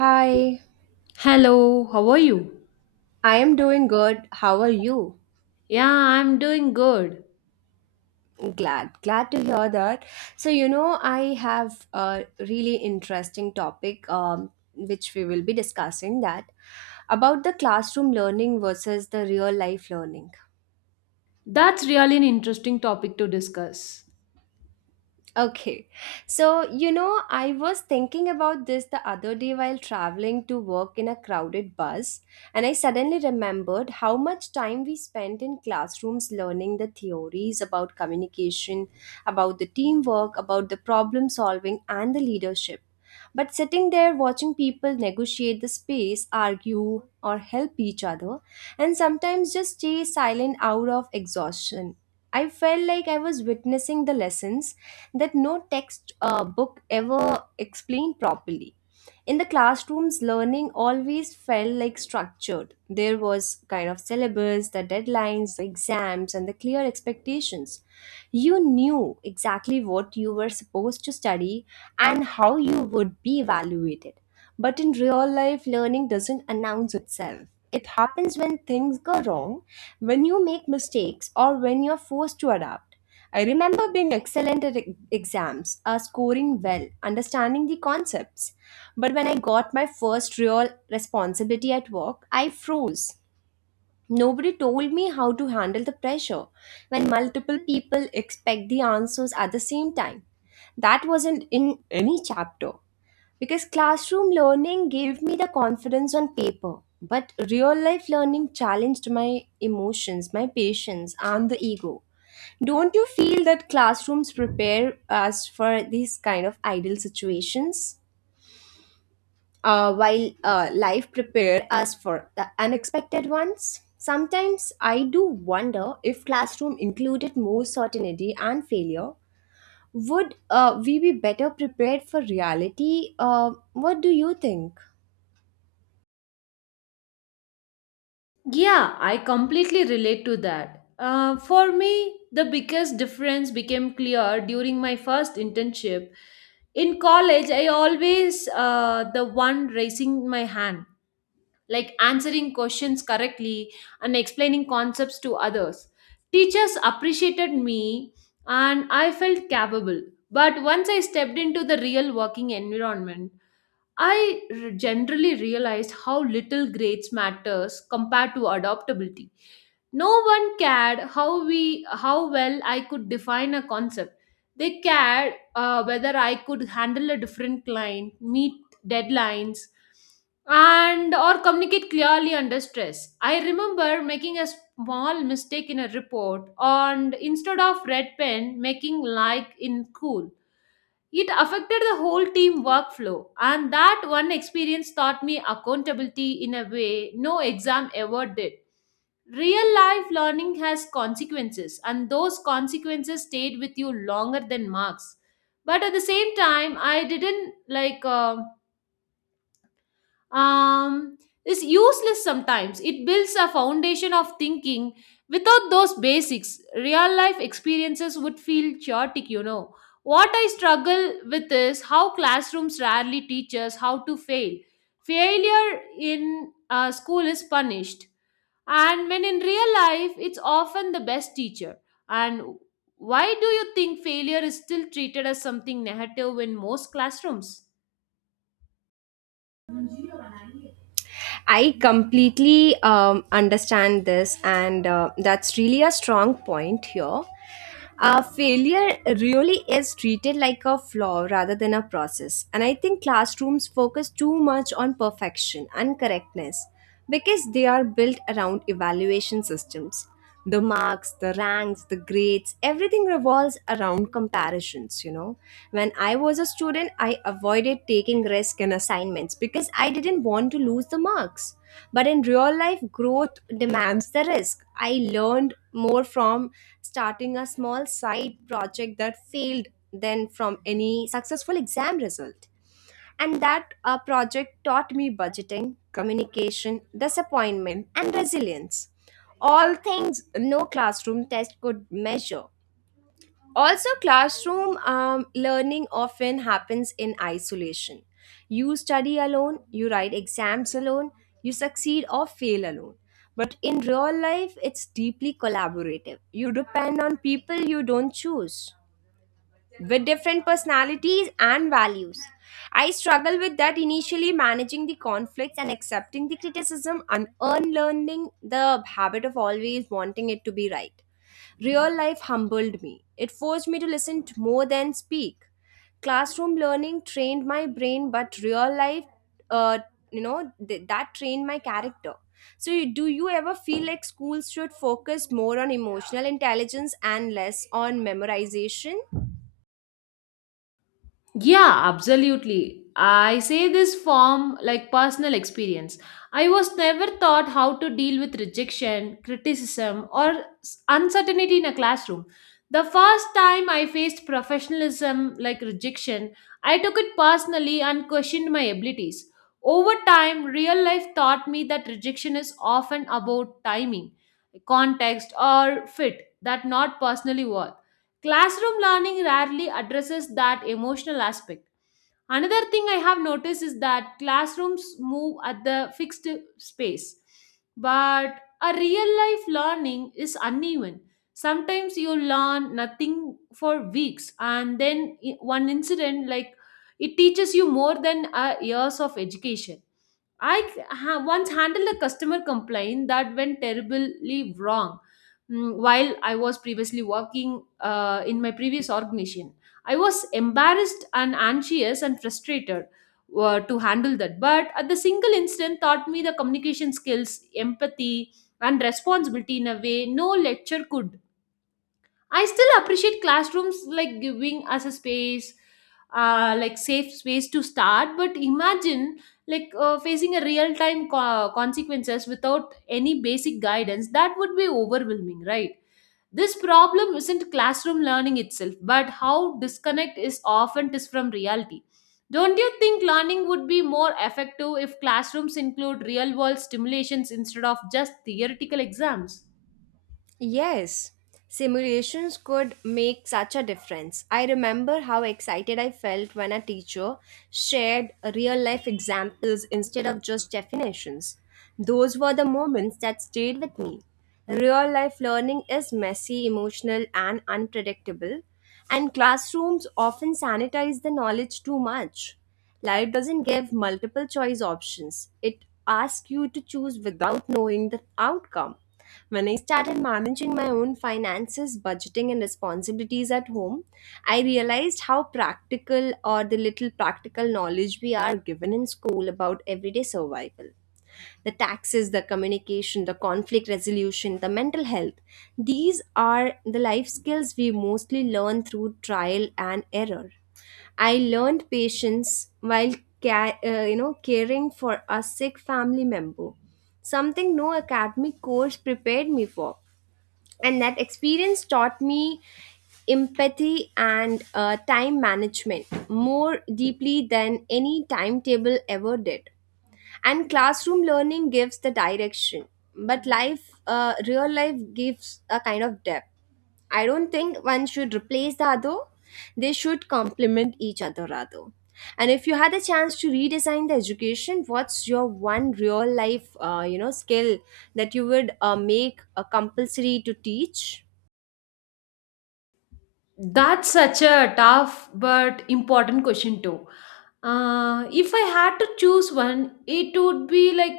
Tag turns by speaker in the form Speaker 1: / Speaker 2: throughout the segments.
Speaker 1: Hi,
Speaker 2: Hello, how are you?
Speaker 1: I am doing good. How are you?
Speaker 2: Yeah, I'm doing good.
Speaker 1: Glad, to hear that. I have a really interesting topic, which we will be discussing that about the classroom learning versus the real life learning.
Speaker 2: That's really an interesting topic to discuss.
Speaker 1: Okay. I was thinking about this the other day while traveling to work in a crowded bus, and I suddenly remembered how much time we spent in classrooms learning the theories about communication, about the teamwork, about the problem solving, and the leadership. But sitting there watching people negotiate the space, argue, or help each other, and sometimes just stay silent out of exhaustion. I felt like I was witnessing the lessons that no text book ever explained properly in the classrooms, learning always felt like structured. There was kind of syllabus, the deadlines, the exams, and the clear expectations. You knew exactly what you were supposed to study and how you would be evaluated. But in real life, learning doesn't announce itself. It happens when things go wrong, when you make mistakes, or when you're forced to adapt. I remember being excellent at exams, scoring well, understanding the concepts. But when I got my first real responsibility at work, I froze. Nobody told me how to handle the pressure when multiple people expect the answers at the same time. That wasn't in any chapter because classroom learning gave me the confidence on paper, but real life learning challenged my emotions, my patience, and the ego. Don't you feel that classrooms prepare us for these kind of ideal situations, while life prepared us for the unexpected ones? Sometimes I do wonder, if classroom included more certainty and failure, would we be better prepared for reality? What do you think?
Speaker 2: Yeah, I completely relate to that. For me, the biggest difference became clear during my first internship. In college, I always the one raising my hand, like answering questions correctly and explaining concepts to others. Teachers appreciated me and I felt capable. But once I stepped into the real working environment, I generally realized how little grades matters compared to adaptability. No one cared how well I could define a concept. They cared whether I could handle a different client, meet deadlines, and or communicate clearly under stress. I remember making a small mistake in a report, and instead of red pen making like in cool, it affected the whole team workflow, and that one experience taught me accountability in a way no exam ever did. Real life learning has consequences, and those consequences stayed with you longer than marks. But at the same time, I didn't like. Um, is useless sometimes. It builds a foundation of thinking. Without those basics, real life experiences would feel chaotic. What I struggle with is how classrooms rarely teach us how to fail. Failure in school is punished, and when in real life, it's often the best teacher. And why do you think failure is still treated as something negative in most classrooms?
Speaker 1: I completely understand this, and that's really a strong point here. Failure really is treated like a flaw rather than a process. And I think classrooms focus too much on perfection and correctness because they are built around evaluation systems, the marks, the ranks, the grades, everything revolves around comparisons, you know. When I was a student, I avoided taking risk in assignments because I didn't want to lose the marks. But in real life, growth demands the risk. I learned more from starting a small side project that failed than from any successful exam result, and that project taught me budgeting, communication, disappointment, and resilience. All things no classroom test could measure. Also, classroom learning often happens in isolation. You study alone, you write exams alone, you succeed or fail alone. But in real life, it's deeply collaborative. You depend on people you don't choose, with different personalities and values. I struggled with that initially, managing the conflicts and accepting the criticism and unlearning the habit of always wanting it to be right. Real life humbled me. It forced me to listen to more than speak. Classroom learning trained my brain, but real life, uh, you know, th- that trained my character. So, you, do you ever feel like schools should focus more on emotional intelligence and less on memorization?
Speaker 2: Yeah, absolutely. I say this from like personal experience. I was never taught how to deal with rejection, criticism, or uncertainty in a classroom. The first time I faced professionalism like rejection, I took it personally and questioned my abilities. Over time, real life taught me that rejection is often about timing, context, or fit, that not personally worth. Classroom learning rarely addresses that emotional aspect. Another thing I have noticed is that classrooms move at the fixed space, but a real life learning is uneven. Sometimes you learn nothing for weeks, and then one incident like it teaches you more than years of education. I once handled a customer complaint that went terribly wrong while I was previously working in my previous organization. I was embarrassed and anxious and frustrated to handle that. But at the single instant, taught me the communication skills, empathy, and responsibility in a way no lecture could. I still appreciate classrooms like giving us a space, like safe space to start. But imagine like facing a real time consequences without any basic guidance. That would be overwhelming, right? This problem isn't classroom learning itself, but how disconnect is often is from reality. Don't you think learning would be more effective if classrooms include real world stimulations instead of just theoretical exams?
Speaker 1: Yes, simulations could make such a difference. I remember how excited I felt when a teacher shared real life examples instead of just definitions. Those were the moments that stayed with me. Real life learning is messy, emotional, and unpredictable, and classrooms often sanitize the knowledge too much. Life doesn't give multiple choice options. It asks you to choose without knowing the outcome. When I started managing my own finances, budgeting, and responsibilities at home, I realized how practical, or the little practical knowledge we are given in school about everyday survival, the taxes, the communication, the conflict resolution, the mental health. These are the life skills we mostly learn through trial and error. I learned patience while caring for a sick family member, something no academic course prepared me for. And that experience taught me empathy and time management more deeply than any timetable ever did. And classroom learning gives the direction, but life real life gives a kind of depth. I don't think one should replace the other. They should complement each other rather. And if you had a chance to redesign the education, what's your one real life skill that you would make a compulsory to teach?
Speaker 2: That's such a tough but important question too. If I had to choose one, it would be like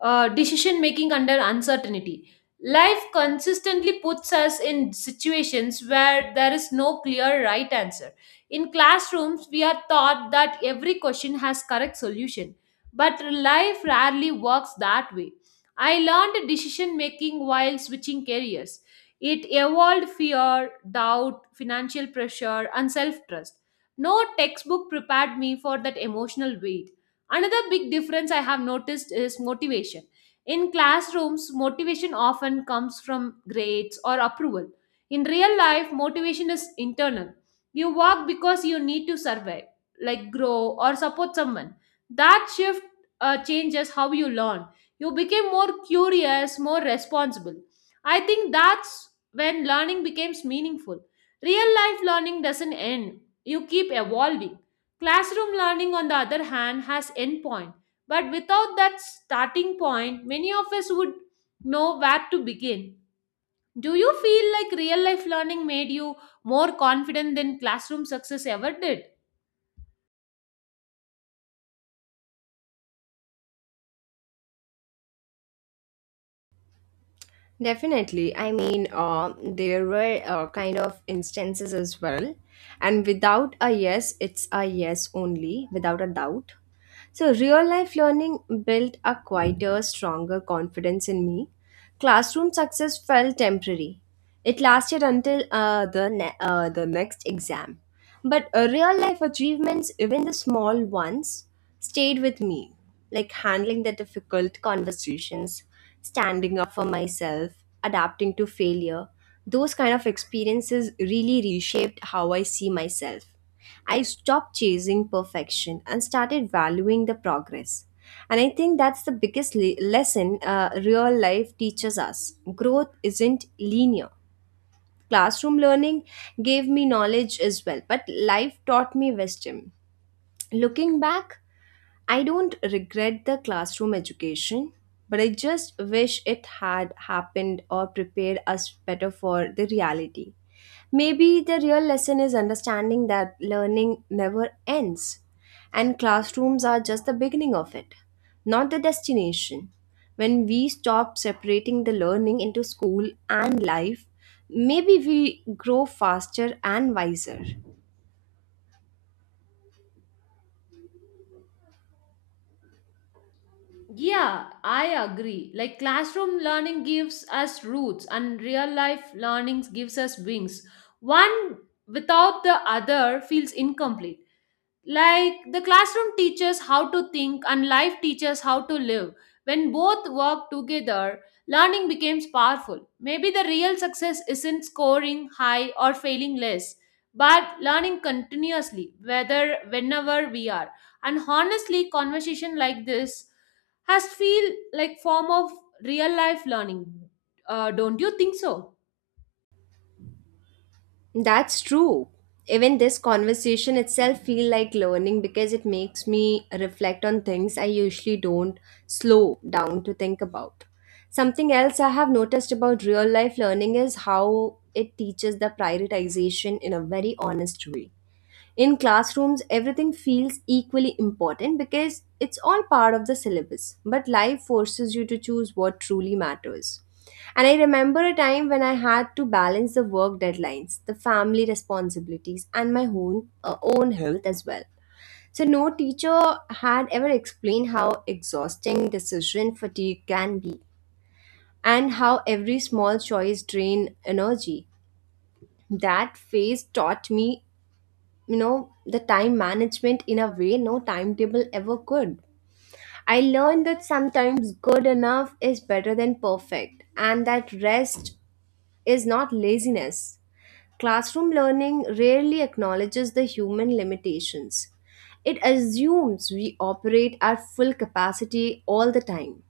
Speaker 2: decision making under uncertainty. Life consistently puts us in situations where there is no clear right answer. In classrooms, we are taught that every question has correct solution, but life rarely works that way. I learned decision making while switching careers. It evolved fear, doubt, financial pressure, and self trust. No textbook prepared me for that emotional weight. Another big difference I have noticed is motivation. In classrooms, motivation often comes from grades or approval. In real life, motivation is internal. You work because you need to survive, like grow or support someone. That shift changes how you learn. You became more curious, more responsible. I think that's when learning becomes meaningful. Real life learning doesn't end, you keep evolving. Classroom learning, on the other hand, has endpoint. But without that starting point, many of us would know where to begin. Do you feel like real life learning made you more confident than classroom success ever did?
Speaker 1: Definitely. I mean, there were kind of instances as well. And without a yes, it's a yes only, without a doubt. So, real life learning built a quieter, stronger confidence in me. Classroom success felt temporary. It lasted until the next exam. But real life achievements, even the small ones, stayed with me. Like handling the difficult conversations, standing up for myself, adapting to failure. Those kind of experiences really reshaped how I see myself. I stopped chasing perfection and started valuing the progress. And I think that's the biggest lesson, real life teaches us. Growth isn't linear. Classroom learning gave me knowledge as well, but life taught me wisdom. Looking back, I don't regret the classroom education, but I just wish it had happened or prepared us better for the reality. Maybe the real lesson is understanding that learning never ends, and classrooms are just the beginning of it, not the destination. When we stop separating the learning into school and life, maybe we grow faster and wiser.
Speaker 2: Yeah, I agree. Like classroom learning gives us roots and real life learning gives us wings. One without the other feels incomplete. Like the classroom teaches how to think and life teaches how to live. When both work together, learning becomes powerful. Maybe the real success isn't scoring high or failing less, but learning continuously, whether whenever we are. And honestly, conversation like this has feel like form of real life learning. Don't you think so?
Speaker 1: That's true. Even this conversation itself feel like learning because it makes me reflect on things I usually don't slow down to think about. Something else I have noticed about real life learning is how it teaches the prioritization in a very honest way. In classrooms, everything feels equally important because it's all part of the syllabus, but life forces you to choose what truly matters. And I remember a time when I had to balance the work deadlines, the family responsibilities, and my own health as well. So, no teacher had ever explained how exhausting decision fatigue can be, and how every small choice drain energy. That phase taught me, you know, the time management in a way no timetable ever could. I learned that sometimes good enough is better than perfect, and that rest is not laziness. Classroom learning rarely acknowledges the human limitations. It assumes we operate at full capacity all the time.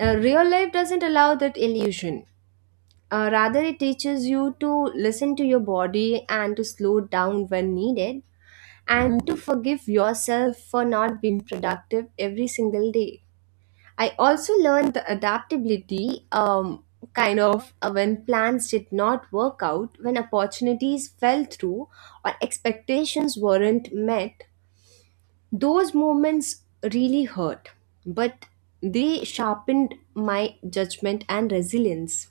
Speaker 1: Real life doesn't allow that illusion. Rather, it teaches you to listen to your body, and to slow down when needed, and to forgive yourself for not being productive every single day. I also learned the adaptability, when plans did not work out, when opportunities fell through, or expectations weren't met. Those moments really hurt, but they sharpened my judgment and resilience.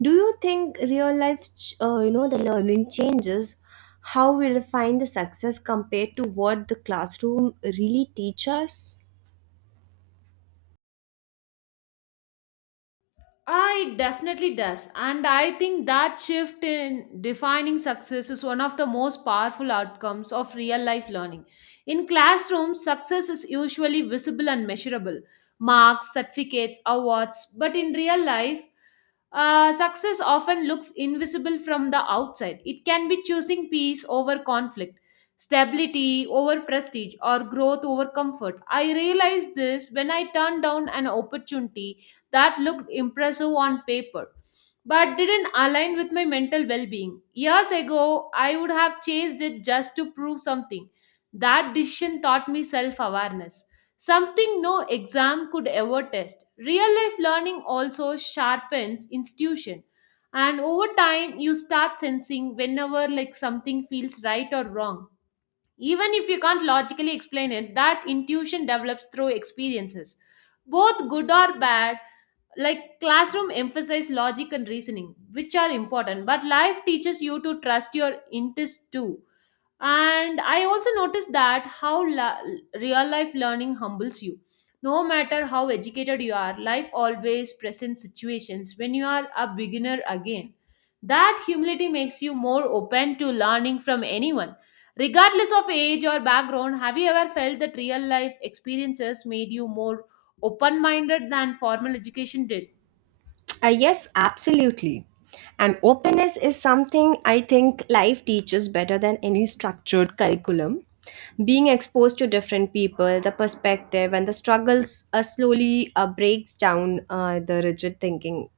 Speaker 1: Do you think real life, the learning changes how we refine the success compared to what the classroom really teaches us?
Speaker 2: Ah, it definitely does. And I think that shift in defining success is one of the most powerful outcomes of real life learning. In classrooms, success is usually visible and measurable marks, certificates, awards. But in real life, success often looks invisible from the outside. It can be choosing peace over conflict, stability over prestige, or growth over comfort. I realized this when I turned down an opportunity that looked impressive on paper but didn't align with my mental well being. Years ago, I would have chased it just to prove something. That decision taught me self awareness. Something no exam could ever test. Real life learning also sharpens intuition. And over time, you start sensing whenever like something feels right or wrong. Even if you can't logically explain it, that intuition develops through experiences. Both good or bad, like classroom emphasize logic and reasoning, which are important, but life teaches you to trust your instincts too. And I also noticed that how real life learning humbles you. No matter how educated you are, life always presents situations when you are a beginner again. That humility makes you more open to learning from anyone regardless of age or background. Have you ever felt that real life experiences made you more open minded than formal education did?
Speaker 1: Yes, absolutely. And openness is something I think life teaches better than any structured curriculum. Being exposed to different people, the perspective, and the struggles, slowly breaks down the rigid thinking.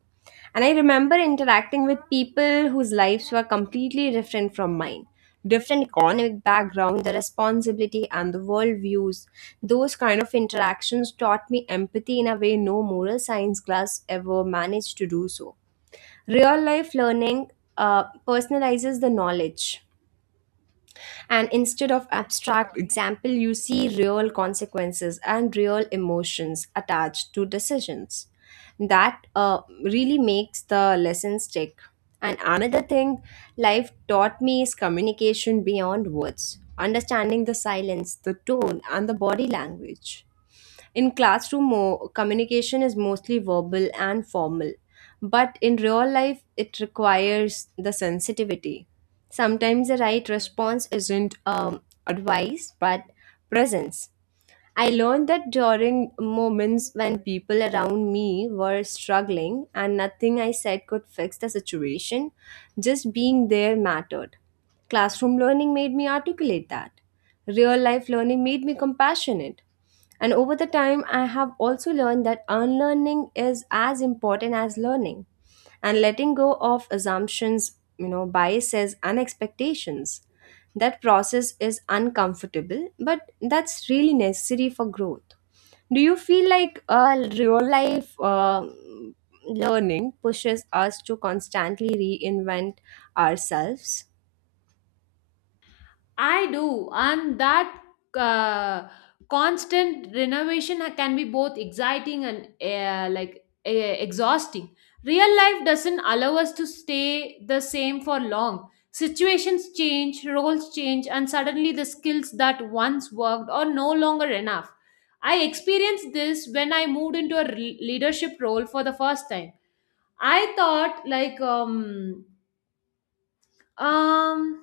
Speaker 1: And I remember interacting with people whose lives were completely different from mine. Different economic background, the responsibility, and the world views. Those kind of interactions taught me empathy in a way no moral science class ever managed to do so. Real life learning personalizes the knowledge, and instead of abstract example, you see real consequences and real emotions attached to decisions. That really makes the lesson stick. And another thing life taught me is communication beyond words, understanding the silence, the tone, and the body language. In classroom, communication is mostly verbal and formal, but in real life, it requires the sensitivity. Sometimes the right response isn't advice but presence. I learned that during moments when people around me were struggling and nothing I said could fix the situation, just being there mattered. Classroom learning made me articulate that. Real life learning made me compassionate. And over the time, I have also learned that unlearning is as important as learning, and letting go of assumptions, you know, biases, and expectations. That process is uncomfortable, but that's really necessary for growth. Do you feel like real life learning pushes us to constantly reinvent ourselves?
Speaker 2: I do, and that uh, constant renovation can be both exciting and like exhausting. Real life doesn't allow us to stay the same for long. Situations change, roles change, and suddenly the skills that once worked are no longer enough. I experienced this when I moved into a leadership role for the first time. I thought like um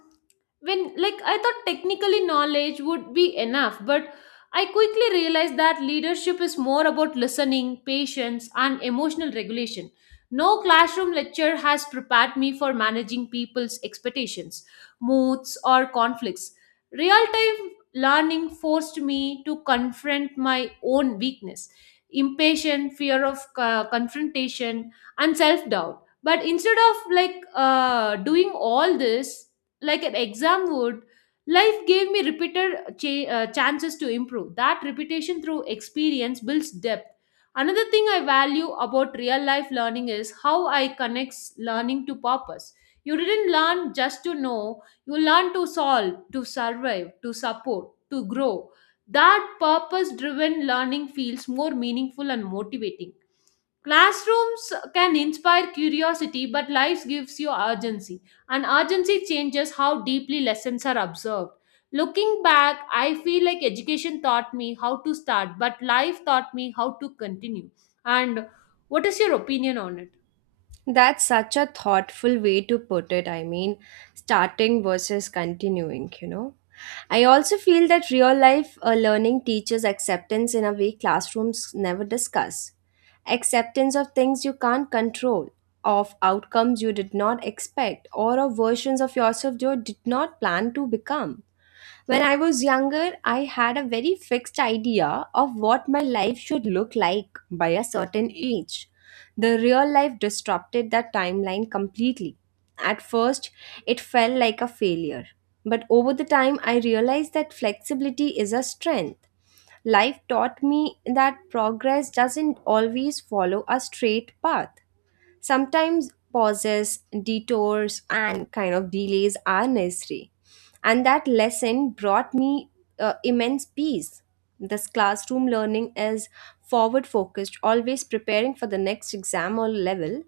Speaker 2: when like I thought technically knowledge would be enough, but I quickly realized that leadership is more about listening, patience, and emotional regulation. No classroom lecture has prepared me for managing people's expectations, moods, or conflicts. Real time learning forced me to confront my own weakness, impatient, fear of confrontation, and self doubt. But instead of like doing all this like an exam would, life gave me repeated chances to improve. That repetition through experience builds depth. Another thing I value about real life learning is how I connects learning to purpose. You didn't learn just to know, you learn to solve, to survive, to support, to grow. That purpose driven learning feels more meaningful and motivating. Classrooms can inspire curiosity, but life gives you urgency, and urgency changes how deeply lessons are observed. Looking back, I feel like education taught me how to start, but life taught me how to continue. And what is your opinion on it?
Speaker 1: That's such a thoughtful way to put it. I mean, starting versus continuing, you know. I also feel that real life learning teaches acceptance in a way classrooms never discuss. Acceptance of things you can't control, of outcomes you did not expect, or of versions of yourself you did not plan to become. When I was younger, I had a very fixed idea of what my life should look like by a certain age. The real life disrupted that timeline completely. At first, it felt like a failure. But over the time, I realized that flexibility is a strength. Life taught me that progress doesn't always follow a straight path. Sometimes pauses, detours, and kind of delays are necessary. And that lesson brought me immense peace. This classroom learning is forward focused, always preparing for the next exam or level.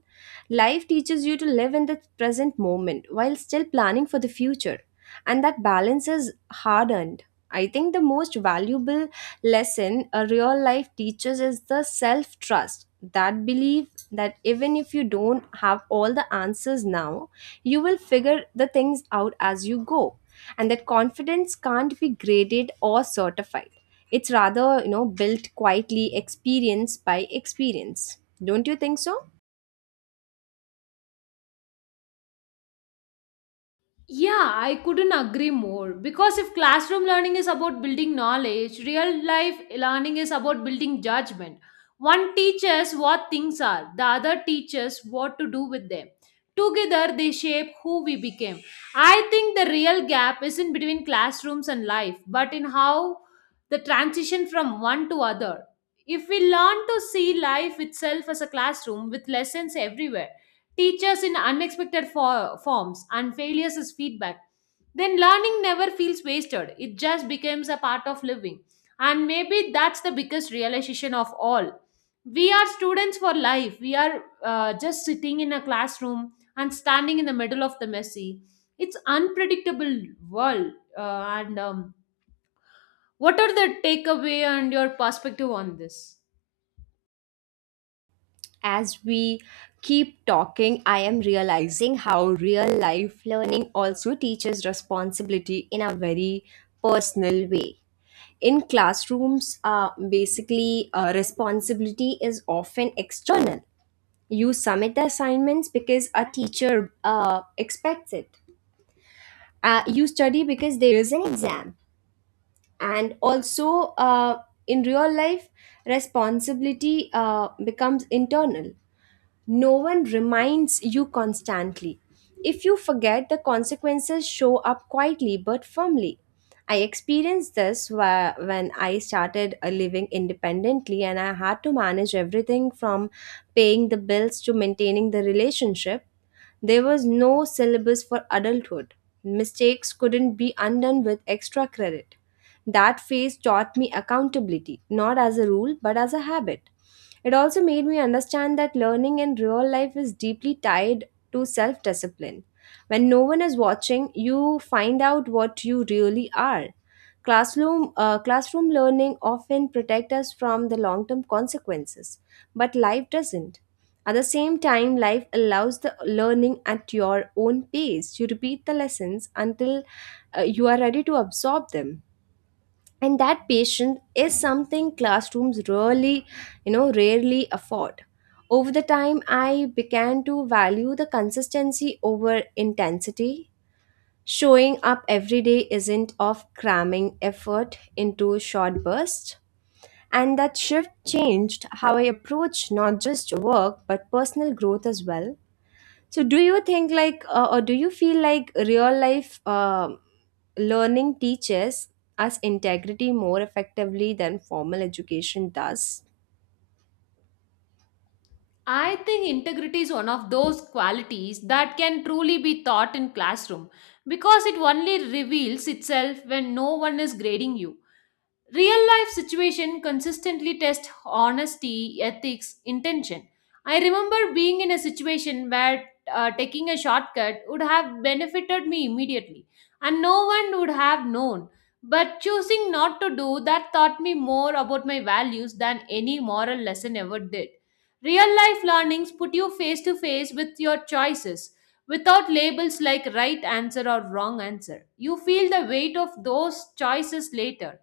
Speaker 1: Life teaches you to live in the present moment while still planning for the future, and that balance is hard earned. I think the most valuable lesson a real life teaches is the self trust. That belief that even if you don't have all the answers now, you will figure the things out as you go. And that confidence can't be graded or certified. It's rather, built quietly experience by experience. Don't you think so?
Speaker 2: Yeah, I couldn't agree more. Because if classroom learning is about building knowledge, real life learning is about building judgment. One teaches what things are, the other teaches what to do with them. Together, they shape who we became. I think the real gap isn't between classrooms and life, but in how the transition from one to other. If we learn to see life itself as a classroom with lessons everywhere, teachers in unexpected forms, and failures as feedback, then learning never feels wasted. It just becomes a part of living. And maybe that's the biggest realization of all. We are students for life. We are just sitting in a classroom and standing in the middle of the messy. It's unpredictable world. And what are the takeaway and your perspective on this?
Speaker 1: As we keep talking, I am realizing how real life learning also teaches responsibility in a very personal way. In classrooms, basically, responsibility is often external. You submit the assignments because a teacher expects it. You study because there is an exam. And also, in real life, responsibility becomes internal. No one reminds you constantly. If you forget, the consequences show up quietly but firmly. I experienced this when I started living independently, and I had to manage everything from paying the bills to maintaining the relationship. There was no syllabus for adulthood. Mistakes couldn't be undone with extra credit. That phase taught me accountability, not as a rule, but as a habit. It also made me understand that learning in real life is deeply tied to self discipline. When no one is watching, you find out what you really are. Classroom learning often protects us from the long term consequences, but life doesn't. At the same time, life allows the learning at your own pace. You repeat the lessons until you are ready to absorb them, and that patience is something classrooms really, you know, rarely afford. Over the time, I began to value the consistency over intensity. Showing up every day isn't of cramming effort into short bursts, and that shift changed how I approach not just work but personal growth as well. So, do you think like, or do you feel like real life learning teaches us integrity more effectively than formal education does?
Speaker 2: I think integrity is one of those qualities that can truly be taught in classroom because it only reveals itself when no one is grading you. Real life situation consistently test honesty, ethics, intention. I remember being in a situation where taking a shortcut would have benefited me immediately and no one would have known. But choosing not to do that taught me more about my values than any moral lesson ever did. Real life learnings put you face to face with your choices without labels like right answer or wrong answer. You feel the weight of those choices later.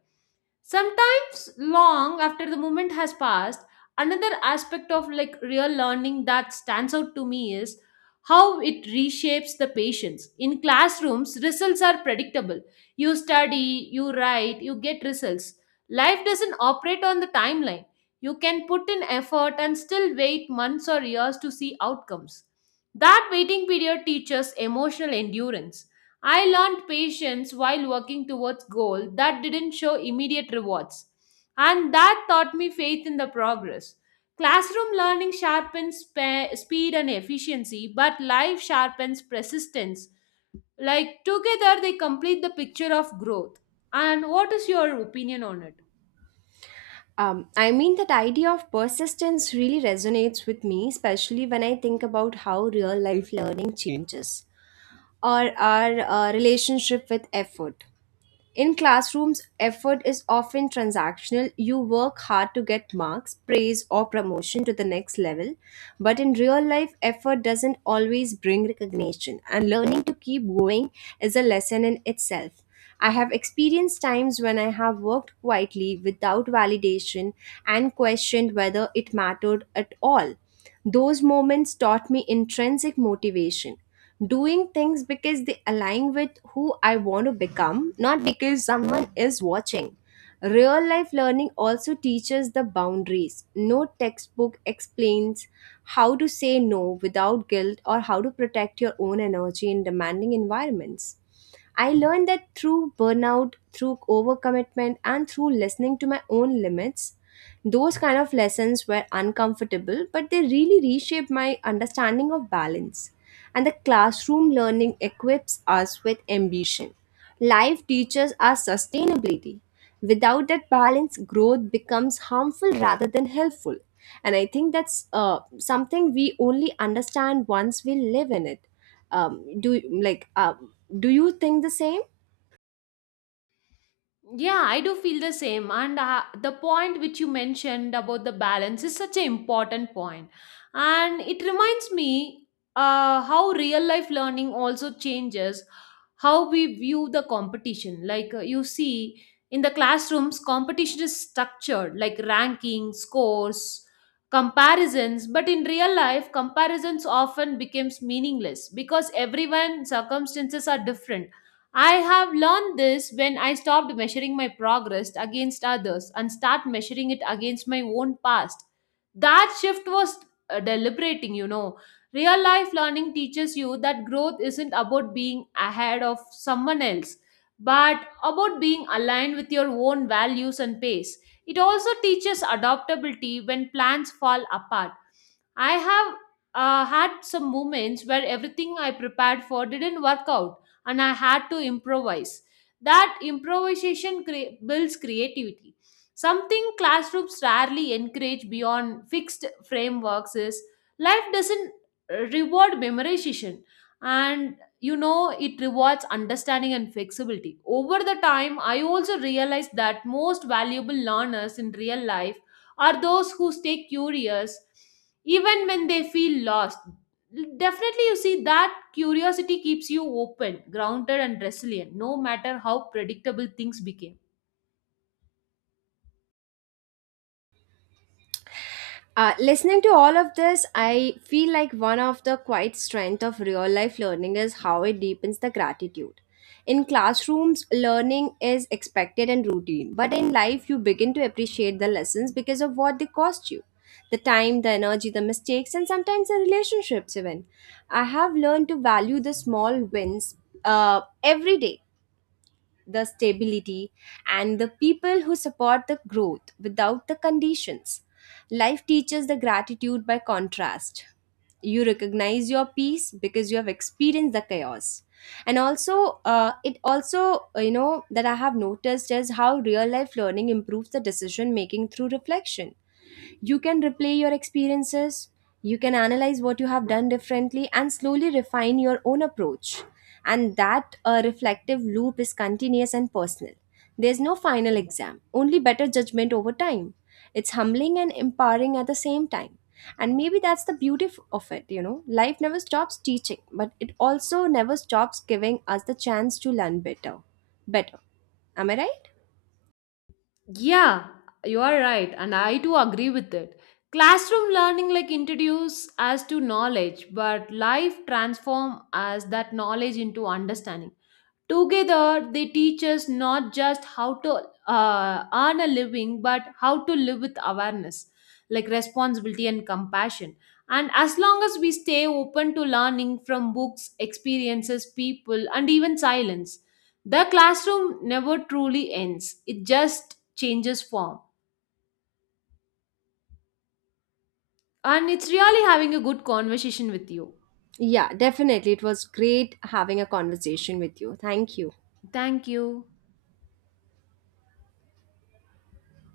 Speaker 2: Sometimes long after the moment has passed, another aspect of like real learning that stands out to me is how it reshapes the patience. In classrooms, results are predictable. You study, you write, you get results. Life doesn't operate on the timeline. You can put in effort and still wait months or years to see outcomes. That waiting period teaches emotional endurance. I learned patience while working towards goal that didn't show immediate rewards, and that taught me faith in the progress. Classroom learning sharpens speed and efficiency, but life sharpens persistence. Like together they complete the picture of growth. And what is your opinion on it?
Speaker 1: I mean, that idea of persistence really resonates with me, especially when I think about how real life learning changes or our relationship with effort. In classrooms, effort is often transactional. You work hard to get marks, praise, or promotion to the next level. But in real life, effort doesn't always bring recognition, and learning to keep going is a lesson in itself. I have experienced times when I have worked quietly without validation and questioned whether it mattered at all. Those moments taught me intrinsic motivation, doing things because they align with who I want to become, not because someone is watching. Real life learning also teaches the boundaries. No textbook explains how to say no without guilt or how to protect your own energy in demanding environments. I learned that through burnout, through overcommitment, and through listening to my own limits. Those kind of lessons were uncomfortable, but they really reshaped my understanding of balance. And the classroom learning equips us with ambition. Life teaches us sustainability. Without that balance, growth becomes harmful rather than helpful. And I think that's something we only understand once we live in it. um, do like uh, do you think the same?
Speaker 2: Yeah, I do feel the same. And the point which you mentioned about the balance is such an important point. And it reminds me how real life learning also changes how we view the competition. Like you see, in the classrooms, competition is structured like ranking, scores, comparisons. But in real life, comparisons often becomes meaningless because everyone circumstances are different. I have learned this when I stopped measuring my progress against others and start measuring it against my own past. That shift was deliberating. Real life learning teaches you that growth isn't about being ahead of someone else, but about being aligned with your own values and pace. It also teaches adaptability when plans fall apart. I have had some moments where everything I prepared for didn't work out, and I had to improvise. That improvisation builds creativity. Something classrooms rarely encourage beyond fixed frameworks is life doesn't reward memorization, and it rewards understanding and flexibility. Over the time, I also realized that most valuable learners in real life are those who stay curious even when they feel lost. Definitely you see that. Curiosity keeps you open, grounded, and resilient, no matter how predictable things became.
Speaker 1: Listening to all of this, I feel like one of the quite strength of real life learning is how it deepens the gratitude. In classrooms, learning is expected and routine, but in life you begin to appreciate the lessons because of what they cost you: the time, the energy, the mistakes, and sometimes the relationships even. I have learned to value the small wins, uh, every day, the stability, and the people who support the growth without the conditions. Life teaches the gratitude by contrast. You recognize your peace because you have experienced the chaos. And also, you know, that I have noticed is how real life learning improves the decision making through reflection. You can replay your experiences, you can analyze what you have done differently, and slowly refine your own approach. And that reflective loop is continuous and personal. There's no final exam, only better judgment over time. It's humbling and empowering at the same time. And maybe that's the beauty of it, you know. Life never stops teaching, but it also never stops giving us the chance to learn better. Better. Am I right?
Speaker 2: Yeah, you are right, and I too agree with it. Classroom learning like introduce us to knowledge, but life transform us that knowledge into understanding. Together, they teach us not just how to earn a living, but how to live with awareness, like responsibility and compassion. And as long as we stay open to learning from books, experiences, people, and even silence, the classroom never truly ends. It just changes form. And it's really having a good conversation with you.
Speaker 1: Yeah, definitely. It was great having a conversation with you. Thank you.
Speaker 2: Thank you.